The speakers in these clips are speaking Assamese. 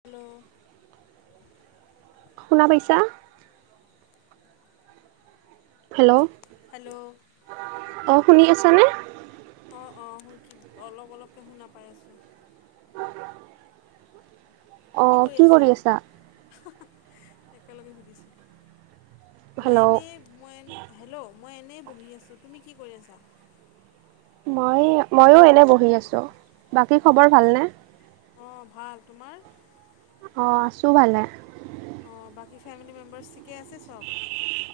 হেল্ল' শুনা পাইছা হেল্ল' হেল্ল' অ শুনি আছা নে? অ অ শুনি অলপ অলপকে শুনা পাই আছোঁ কি কৰি আছা একেলগে সুধিছো মই হেল্ল' এনেই মই এনে হেল্ল' মই এনেই বহি আছোঁ তুমি কি কৰি আছা মই ময়ো এনে বহি আছোঁ বাকী খবৰ ভালনে? অ ভাল তোমাৰ অ আছো ভালে অ বাকী ফেমিলি মেম্বাৰছ ঠিকে আছে চব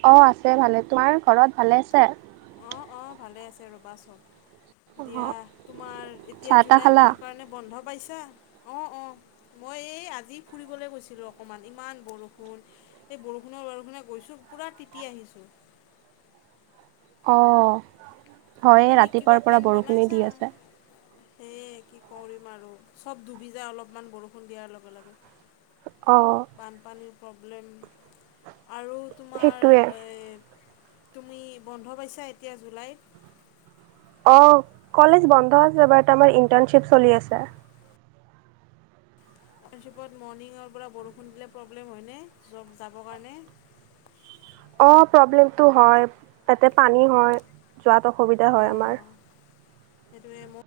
অ আছে ভালে তোমাৰ ঘৰত ভালে আছে? অ অ ভালে আছে ৰ'বা চব দিয়া অঁ তোমাৰ এতিয়া চাহ তাহ জুলাই খালা? মাহৰ কাৰণে বন্ধ পাইছা অ অ। মই এই আজি ফুৰিবলে গৈছিলোঁ অকণমান ইমান বৰষুণ। এই বৰষুণে বৰষুণে গৈছোঁ পূৰা তিতি আহিছোঁ অ হয় তুমি কিবা ৰাতিপুৱাৰ পৰা বৰষুণেই দি আছে। সে কি কৰিম আৰু চব ডুবি যায় অলপমান বৰষুণ দিয়াৰ লগে লগে অ বানপানীৰ প্ৰব্লেম আৰু তোমাৰ সেইটোৱে। এই তুমি বন্ধ পাইছা এতিয়া জুলাইত অ কলেজ বন্ধ আছে বাট আমাৰ ইণ্টাৰ্ণশ্বিপ চলি আছে। ইন্টাৰ্ণশ্বিপত মৰ্ণিঙৰ পৰা বৰষুণ দিলে প্ৰব্লেম হয়নে? জব যাবৰ কাৰণে। অ প্ৰব্লেমটো হয়, তাতে পানী হয় যোৱাত অসুবিধা হয় অঁ আমাৰ। সেইটোৱে ম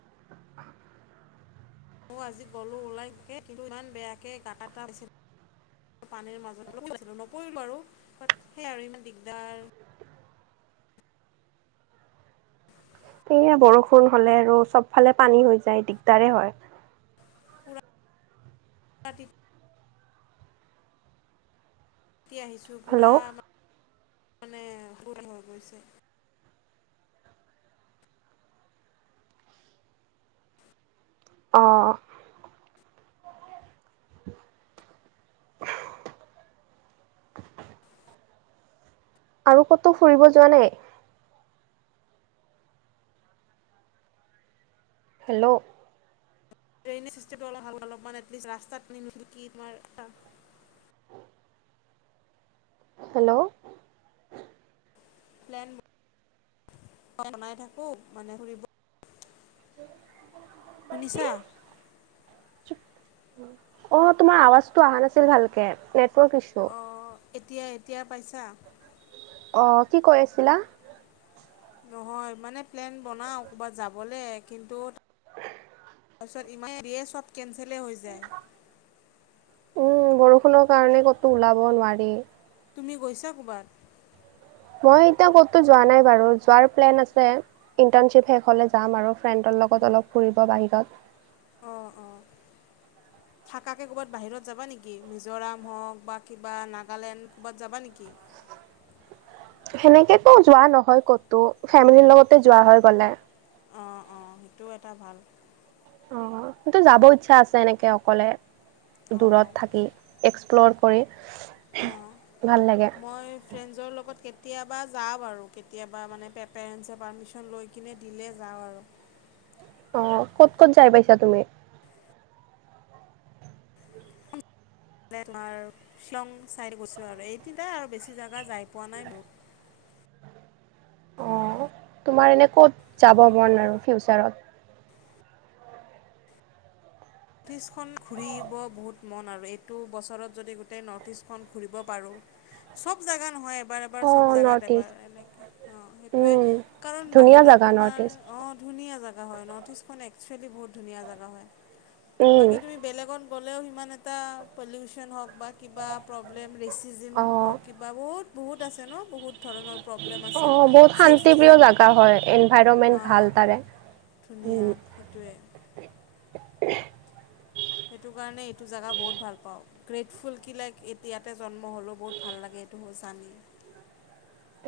মই আজি গ'লো ওলাইকে কিন্তু ইমান বেয়াকে গাটা এটা ওলাইছে পানীৰ মাজত নপৰি বাছিলোঁ নপৰিলো আৰু বাট সেইয়া আৰু ইমান দিগদাৰ। সেয়া বৰষুণ হলে আৰু চব ফালে পানী হৈ যায় দিগদাৰে হয়। ৰাতিত তিতি আহিছো পুৰা হেল্ল' মানে সুৰ হৈ গৈছে [unintelligible] অ আৰু ক'তো ফুৰিব যোৱা নাই? হেল্ল'। ৰেইনিজ চিষ্টেমটো অলপ ভাল অলপ এলিষ্ট ৰাস্তা এনখিলিকি তোমাৰ [unintelligible] হেল্ল'। প্লেন বনাই থাকো মানে ফুৰিব। শুনিছা? অ তোমাৰ আৱাজটো অহা নাছিল ভালকে নেটৱৰ্ক ইছু। অঁ এতিয়া এতিয়া পাইছা? অঁ কি কৈ আছিলা? নহয় মানে প্লেন বনাওঁ ক'ৰবাত যাবলে কিন্তু। তাৰপিছত ইমান দিয়ে চব কেনচেলেই হৈ যায়। উম বৰষুণৰ কাৰণে ক'তো ওলাব নোৱাৰি। তুমি গৈছা ক'বাত? মই এতিয়া ক'তো যোৱা নাই বাৰু, যোৱাৰ প্লেন আছে। ইণ্টাৰ্ণশ্বিপ শেষ হ'লে যাম আৰু ফ্ৰেণ্ডৰ লগত অলপ ফুৰিব বাহিৰত। অঁ অঁ। থাকাকে ক'ৰবাত বাহিৰত যাবা নেকি? মিজোৰাম হওক বা কিবা নাগালেণ্ড ক'ৰবাত যাবা নেকি? সেনেকেতো যোৱা নহয় কতো, ফেমিলিৰ লগতে যোৱা হয় গ'লে। অঁ অঁ সেইটোও এটা ভাল। অ সটো যাব ইচ্ছা আছে এনেকে অকলে অঁ দূৰত থাকি। এক্সপ্ল'ৰ কৰি। অঁ ভাল লাগে মই। ফ্ৰেণ্ডছৰ লগত কেতিয়াবা যাওঁ বাৰু, কেতিয়াবা মানে পেৰেণ্টচে পাৰ্মিশন লৈ কিনে দিলে যাওঁ আৰু। অ ক'ত ক'ত যাই পাইছা তুমি? তোমাৰ শ্বিলং চাই গৈছো আৰু এই তিনটাই আৰু বেছি জাগগা যাই পোৱা নাই মোক। অ তোমাৰ এনে ক'ত যাব মন আৰু ফিউচাৰত? নৰ্থ ইষ্টখন ঘূৰিব বহুত মন আৰু, এইটো বছৰত যদি গোটেই নৰ্থ ইষ্টখন ঘূৰিব পাৰোঁ। চব জাগা নহয় এবাৰ এবাৰ অঁ চব নৰ্থ জোগাত ইষ্ট এবাৰ এনেকে। অ সেইটোৱে উম। কাৰণ ধুনীয়া বাহিৰত জেগা তোমাৰ নৰ্থ ইষ্ট অ ধুনীয়া জানি। হয় নৰ্থ ইষ্টখন একচসুৱেলি বহুত ধুনীয়া জেগা হয়। বাকী তুমি বেলেগত গ'লেও সিমান এটা পলিউচন হওক বাট। কিবা প্ৰব্লেম ৰেচিজিম অঁ হওক কিবা বহুত বহুত আছে ন বহুত। ধৰণৰ প্ৰব্লেম আছে অঁ বহুত শান্তিপ্ৰিয় ছেফটিৰো জেগা হয় এনভাইৰনমেণ্ট হা। ভাল তাৰে ধুনীয়া উম, সেইটোৱে। সেইটো কাৰণে এইটো জেগা বহুত ভাল পাওঁ। গ্ৰেটফুল কি লাইক এতিয়াতে জন্ম হ'লো বহুত ভাল লাগে এইটো হ জানেই।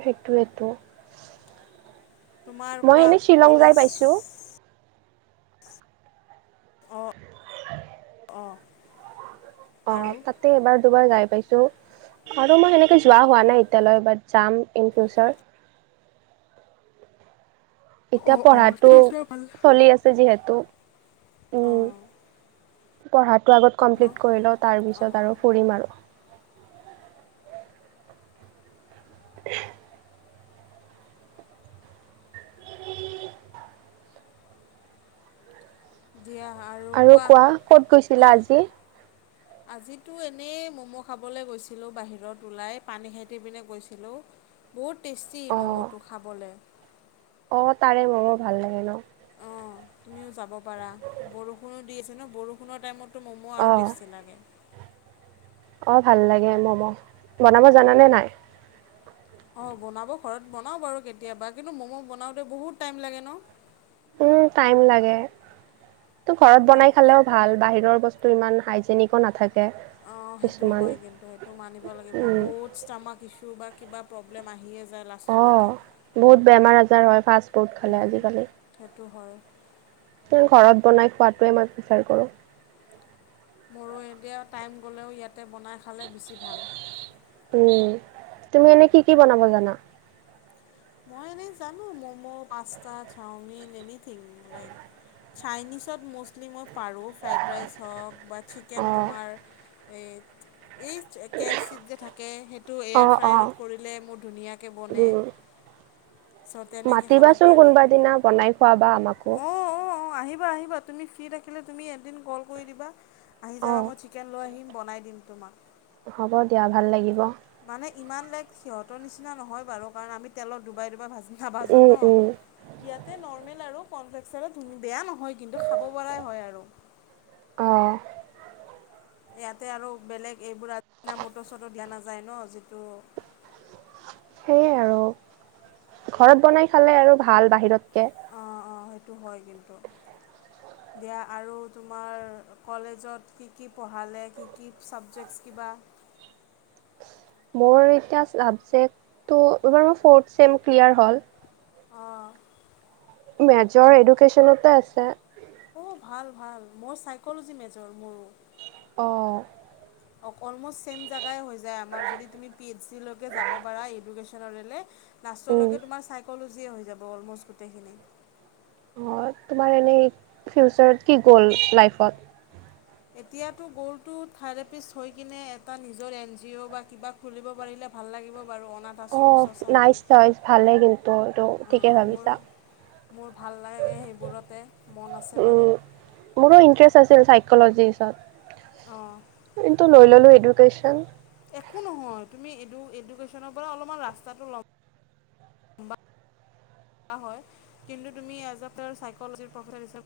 সেইটোৱেইটো। তোমাৰ মই কোৱা এনেই শ্বিলং যাই কলেজ পাইছো। অঁ। [inaudible] অ'। অ তাতে এবাৰ দুবাৰ গাই পাইছো। আৰু মই সেনেকে যোৱা হোৱা নাই এতিয়ালৈ বাট যাম ইন ফিউচাৰ। অ এতিয়া অ পঢ়াটো সেইটো এটা ভাল চলি আছে। যিহেতু অঁ পঢ়াটো আগত। ন কমপ্লিট কৰি লওঁ অঁ তাৰপিছত আৰু অঁ ফুৰিম আৰু। [unintelligible] দিয়া আৰু কোৱা। ক'ত গৈছিলা আজি? আজিতো এনেই ম'ম' খাবলৈ গৈছিলোঁ বাহিৰত ওলাই পানী খাইথি পিনে গৈছিলোঁ। বহুত টেষ্টি অ', ম'ম'টো খাবলৈ। অ তাৰে ম'ম ভাল লাগে ন? অঁ তুমিও যাব পাৰা বৰষুণো দি আছে ন বৰষুণৰ টাইমতটো ম'মো আৰু অ', টেষ্টি লাগে। অ ভাল লাগে মম' বনাব জানানে নাই? অঁ বনাব ঘৰত বনাওঁ বাৰু কেতিয়াবা কিন্তু ম'ম' বনাওঁতে বহুত টাইম লাগে ন। উম টাইম লাগে ত ঘৰত তাক বনাই খালেও ভাল বাহিৰৰ বস্তু। তটো ইমান হাইজেনিকো নাথাকে। অ সেইটো কিছুমান। হয় কিন্তু সেইটো মানিব লাগিব উম, বহুত ষ্টামাক ইচু তো বা কিবা প্ৰব্লেম আহিয়ে যায়। লাষ্টলৈকে অঁ বহুত বেমাৰ আজাৰ হয় ফাষ্ট ফুড খালে উম, আজিকালি। সেইটো হয়, তো ঘৰত বনাই খোৱাতোৱে মই প্ৰিফাৰ কৰো। মোৰো এতিয়া টাইম গ'লেও ইয়াতে বনাই খালে বেছি ভাল। উম তুমি এনে কি কি বনাব জানা? মই এনেই জানো momo, pasta, chowmein, anything like চাইনিজত ম'ষ্টলি মই পাৰোঁ ফ্ৰাইড ৰাইচ হওক বা- চিকেন অ', তোমাৰ এই এই কে এফ চিত যে থাকে সেই টো এয়াৰ অ', অ', ফ্ৰায়াৰত কৰিলে মোৰ ধুনীয়াকে বনে। উম। চ তেনেকে খাব মাতিবাচোন পাৰে কোনোবা দিনা বনাই খোৱাবা আমাকো। অ, অ, অ আহিবা, আহিবা। তুমি ফ্ৰী থাকিলে তুমি এদিন কল কৰি দিবা আহি যাবা অঁ মই চিকেন লৈ আহিম বনাই দিম তোমাক। হ'ব দিয়া ভাল লাগিব। মানে ইমান লাইক সিহতৰ নিচিনা নহয় বাৰু কাৰণ আমি তেলত ডুবাই ডুবাই ভাজি নাভাজো উম ত। উম ইয়াতে নৰ্মেল আৰু কনফেক্সাৰে ধুন বেয়া নহয় কিন্তু খাব পৰাই হয় আৰু। অঁ, ইয়াতে আৰু বেলেগ এইবোৰ আদিনা মট চট দিয়া নাযায় ন যিটো। সেয়ে আৰু, ঘৰত বনাই খালে আৰু ভাল বাহিৰতকে। অঁ অঁ সেইটো হয় কিন্তু। দিয়া আৰু তোমাৰ কলেজত কি কি পঢ়ালে কি কি চাবজেক্টছ কিবা মোৰ এতিয়া ছাবজেক্টটো এইবাৰ মোৰ ফৰ্থ চেম ক্লিয়াৰ হ'ল অঁ মেজৰ এডুকেশ্যনতে আছে অঁ ভাল ভাল মোৰ চাইকলজি মেজৰ মোৰ অঁ [unintelligible] অক অলম'ষ্ট ছেম জেগাই হৈ যায় আমাৰ যদি তুমি পি এইচ ডি লৈকে যাব পাৰা এডুকেশ্যনৰেলে উম নাচলৈকে তোমাৰ চাইকলজিয়ে হৈ যাব অলমষ্ট গোটেইখিনি। অঁ তোমাৰ এনেই ফিউচাৰত কি গ'ল লাইফত? এতিয়াতো গ'লটো থেৰাপিষ্ট হৈ কিনে এটা নিজৰ এন জি অ' বা কিবা খুলিব পাৰিলে ভাল লাগিব বাৰু অনাথ আশ অঁ নাইচ নাইচ ভালে কিন্তু এইটো ঠিকে মোৰ ভাবিছা। মোৰ ভাল লাগে সেইবোৰতে মন আছে বাৰু মোৰো ইণ্টেৰেচ্ আছিল চাইকলজিচত অ কিন্তু লৈ ললো এডুকেচন একো নহয় তুমি এডু এডুকেশ্যনৰ পৰা অলপমান ৰাস্তাটো ল'ম হয় কিন্তু তুমি এজ এ চাইকলজিৰ প্ৰফেচা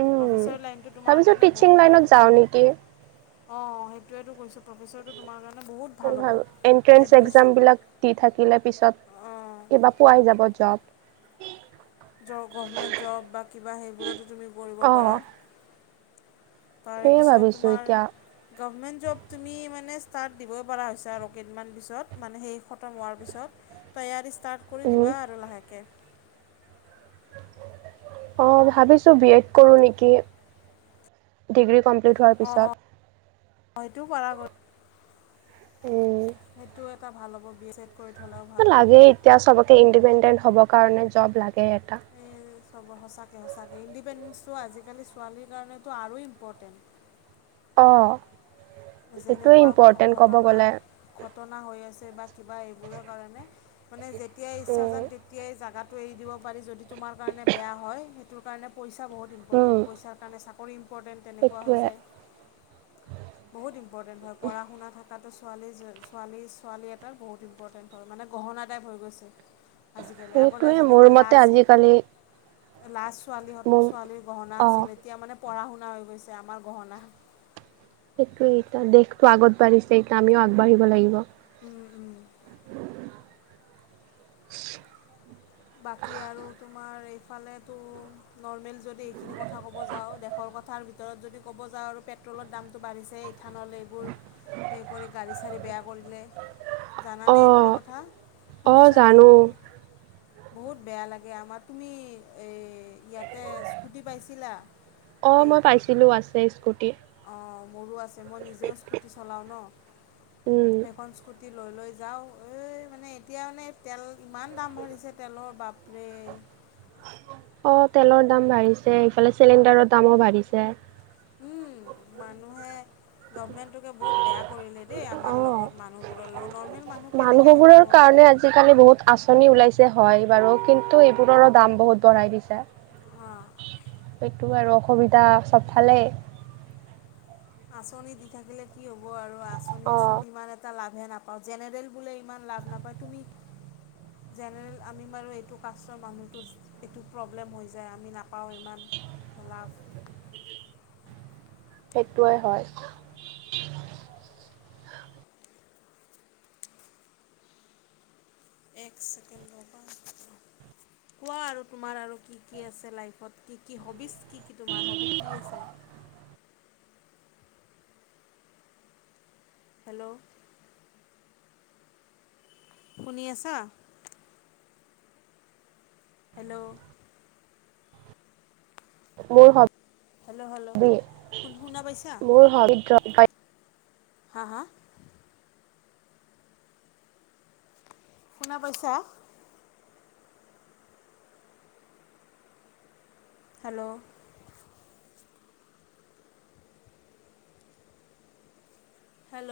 উম। প্ৰফেচাৰ লাইনটো তোমাৰ ভাবিছো কাৰণে টিচিং বহুত ভাল লাইনত যাওঁ নেকি। হ'ব অ সেইটোৱেতো কৈছো প্ৰফেচৰটো তোমাৰ কাৰণে বহুত খুব ভাল এণ্ট্ৰেন্স এক্জাম এডুকেশ্যন। বিলাক দি থাকিলে পিছত অঁ কিবা পোৱাই যাব জব জ গভমেণ্ট জব বা কিবা সেইবোৰতো তুমি কৰিব অ' পাৰা সেয়ে তাৰেপিছত ভাবিছো তোমাৰ এতিয়া গভমেণ্ট জব তুমি মানে ষ্টাৰ্ট দিবই পৰা হৈছে আৰু কেইদিনমান পিছত মানে সেই খতম হোৱাৰ পিছত তৈয়াৰি ষ্টাৰ্ট কৰি উম দিবা আৰু লাহেকে অঁ ভাবিছোঁ বি এড কৰোঁ নিকি ডিগ্ৰী কমপ্লিট হোৱাৰ পিছত অ সেইটো পৰা গ'ল উম সেইটো এটা ভাল হ'ব বি এল এড কৰি থলে এ লাগে এতিয়া চবকে ইণ্ডিপেণ্ডেণ্ট হবৰ কাৰণে জব লাগে এটা এই চব সঁচাকে সঁচাকে ইণ্ডিপেণ্ডেঞ্চটো আজিকালি ছোৱালীৰ কাৰণেতো আৰু ইম্পৰ্টেণ্ট অঁ এইটোৱে যেনেকুৱা ইম্পৰ্টেণ্ট ক'ব ঘটনা গ'লে ঘটনা হৈ আছে বা কিবা এইবোৰৰ কাৰণে মানে যেতিয়াই ইচ্ছা উম। জান তে তেতিয়াই জাগাটো এৰি দিব পাৰি যদি তোমাৰ কাৰণে বেয়া হয় সেইটোৰ কাৰণে পইচা বহুত উম ইম্পৰ্টেণ্ট পইচাৰ কাৰণে চাকৰি ইম্পৰ্টেণ্ট তেনেকুৱা হৈ সেইটোৱে যায় বহুত ইম্পৰ্টেণ্ট হয় পঢ়া শুনা থকাটো ছোৱালী ছোৱালী ছোৱালী এটাৰ বহুত ইম্পৰ্টেণ্ট মানে গহনা তাইপ হৈ গৈছে আাজি কালি আগতে সেইটোৱে মোৰ যেনেকে মতে আজিকালি লাষ্ট লাষ্ট ছোৱালী মোৰ হত ছোৱালীৰ গহনা অ' আছিল এতিয়া মানে পঢ়া শুনা হৈ গৈছে আমাৰ গহনা সেইটোৱে এতিয়া দেশটো আগত বাঢ়িছে এতিয়া আমিও আগবাঢ়িব লাগিব উম উম বাকী আৰু তোমাৰ এইফালেতো নৰ্মেল যদি এইখিনি কথা ক'ব যাওঁ দে শৰ কথাৰ ভিতৰত যদি ক'ব যাওঁ আৰু পেট্ৰলৰ দামটো বাঢ়িছে ইথানলে এইবোৰ সেই কৰি গাড়ী চাড়ী বেয়া কৰিলে জানানে এইবোৰৰ অ', কথা অ', শুনিছানে জানো বহুত বেয়া লাগে আমাৰ তুমি এই ইয়াতে স্কুটি পাইছিলা সেইত ছিলো আছে স্কুটি অঁ মোৰো আছে মই নিজেও স্কুটি চলাওঁ ন উম, সেইখন স্কুটি লৈ লৈ যাওঁ এই মানে এতিয়া মানে তেল ইমান দাম বাঢ়িছে তেলৰ বাপৰে অ তেলৰ দাম বাঢ়িছে ইফালে চিলিণ্ডাৰৰ দামৌ বাঢ়িছে উম মানুহে গভমেণ্টোকে বহুত বেয়া কৰিলে দেই আমাৰ অ', লগত মানুহবোৰৰ লগত নৰ্মেল মানু মানুহবোৰৰ কাৰণে আজিকালি বহুত আচ আছনি ওলাইছে হয় বাৰু কিন্তু এইবোৰৰো দাম বহুত বঢ়াই দিছে হা এইটো আৰু অসুবিধা চবফালেই। আঁচনি দি থাকিলে কি হ'ব আৰু আঁচনিৰচোন অ', ইমান এটা লাভে নাপাওঁ জেনেৰেল বোলে ইমান লাভ নাপায় তুমি জেনেৰেল আমি বাৰু এইটো কাষ্টৰ মানুহটো এইটো প্ৰব্লেম হৈ যায় আমি নাপাওঁ ইমান লাভ সেইটোৱে হয় এক ছেকেণ্ড ৰবা কোৱা আৰু তোমাৰ আৰু কি কি আছে লাইফত কি কি হবিছ কি কি তোমাৰ হবি কি আছে? হেল্ল'! শুনি আছা? হেল্ল'! মোৰ হেল্ল' হেল্ল' হ-বি, শুন শুনা পাইছা মোৰ হবি গই গাই হা হা! শুনা পাইছা? হেল্ল'! হেল্ল'!